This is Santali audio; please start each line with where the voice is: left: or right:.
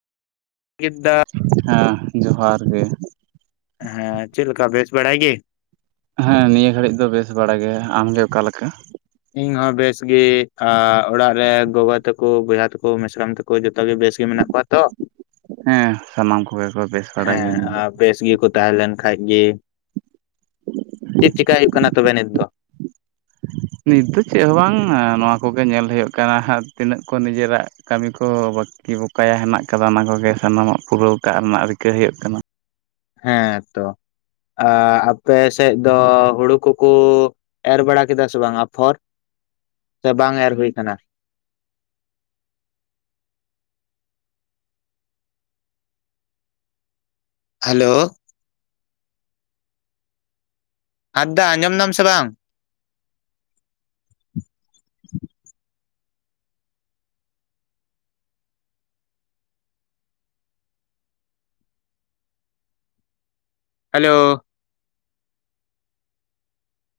left: ᱜᱤᱫᱽ ᱫᱟ᱾
right: ᱦᱮᱸ ᱡᱚᱦᱟᱨ ᱜᱮ᱾
left: ᱦᱮᱸ ᱪᱮᱜ ᱞᱮᱠᱟ᱾ ᱵᱮᱥ ᱵᱟᱲᱟᱭ ᱜᱤ?
right: ᱦᱮᱸ ᱱᱤᱭᱟᱹ ᱜᱷᱟᱹᱲᱤᱜᱡ ᱫᱚ᱾ ᱵᱮᱥ ᱵᱟᱲᱟ ᱜᱮ, ᱟᱢ ᱜᱮ ᱚᱠᱟ ᱞᱮᱠᱟ?
left: ᱤᱧ ᱦᱚᱸ ᱵᱮᱥ ᱜᱤ ᱾ ᱟ ᱚᱲᱟ-ᱜ ᱨᱮ ᱜᱚ-ᱜᱚ ᱛᱟᱹᱠᱼᱼ ᱠᱚ ᱾ ᱵᱚᱭᱦᱟ ᱛᱟᱠᱚ᱾ ᱢᱤᱥᱨᱟᱢ ᱛᱟᱠᱚ᱾ ᱡᱚᱛᱚ ᱜᱮ ᱵᱮᱥ ᱜᱮ ᱢᱮᱱᱟ-ᱜ ᱠᱚᱣᱟ ᱛᱚ?
right: ᱦᱮᱸ ᱥᱟᱱᱟᱢ ᱠᱚ-ᱜᱮ ᱠᱚ, ᱵᱮᱥ ᱵᱟᱲᱟ
left: ᱦᱮᱸ
right: ᱜᱮᱭᱟ ᱾ᱱᱤᱭᱟᱹ
left: ᱟᱨ
right: ᱫᱚ
left: ᱵᱮᱥ ᱜᱮᱠᱚ ᱛᱟᱦᱮᱸ ᱞᱮᱱ ᱠᱷᱟᱡ ᱜᱮ, ᱪᱤᱫ ᱪᱤᱠᱟᱭ ᱦᱩᱭᱩ-ᱜ ᱠᱟᱱᱟ᱾ ᱛᱚᱵᱮ ᱱᱤᱛ ᱫᱚ?
right: ᱱᱤᱛ ᱫᱚ ᱪᱮᱜ ᱦᱚᱸ ᱵᱟᱝ ᱾ ᱟ ᱱᱚᱣᱟ ᱠᱚᱜᱮ ᱧᱮᱞ ᱦᱩᱭᱩ-ᱜ ᱠᱟᱱᱟ ᱾ ᱦᱟᱸᱜ ᱛᱤᱱᱟᱹᱜ ᱠᱚ, ᱱᱤᱡᱟᱹ ᱨᱟᱜᱼᱼ ᱠᱟᱹᱢᱤ ᱠᱚ, ᱵᱟᱹᱠᱤ ᱵᱚᱠᱟᱭᱟ ᱦᱮᱱᱟ-ᱜ ᱠᱟᱫᱟ᱾ ᱚᱱᱟ ᱠᱚᱜᱮ ᱥᱟᱱᱟᱢᱟ-ᱜ ᱯᱩᱨᱟᱹᱣ ᱠᱟᱜ ᱨᱮᱱᱟ-ᱜ ᱨᱤᱠᱟᱹ ᱦᱩᱭᱩ-ᱜ ᱠᱟᱱᱟ᱾
left: ᱦᱮᱸ ᱛᱚ ᱾ᱟ ᱟᱯᱮ ᱥᱮᱜ ᱫᱚ, ᱦᱩᱲᱩ ᱠᱩ - ᱠᱩᱼᱼ ᱮᱨ ᱵᱟᱲᱟ ᱠᱮᱫᱟ ᱥᱮ ᱵᱟᱝ ᱟᱯᱷᱚᱨ᱾ ᱥᱮ ᱵᱟᱝ ᱮᱨ ᱦᱩᱭ ᱠᱟᱱᱟ? ᱦᱮᱞᱳᱣᱼᱼ ᱦᱟᱸᱫᱽ ᱫᱟ᱾ ᱟᱸᱡᱚᱢ ᱫᱟᱢ ᱥᱮ, ᱵᱟᱝ? ᱦᱮᱞᱳ᱾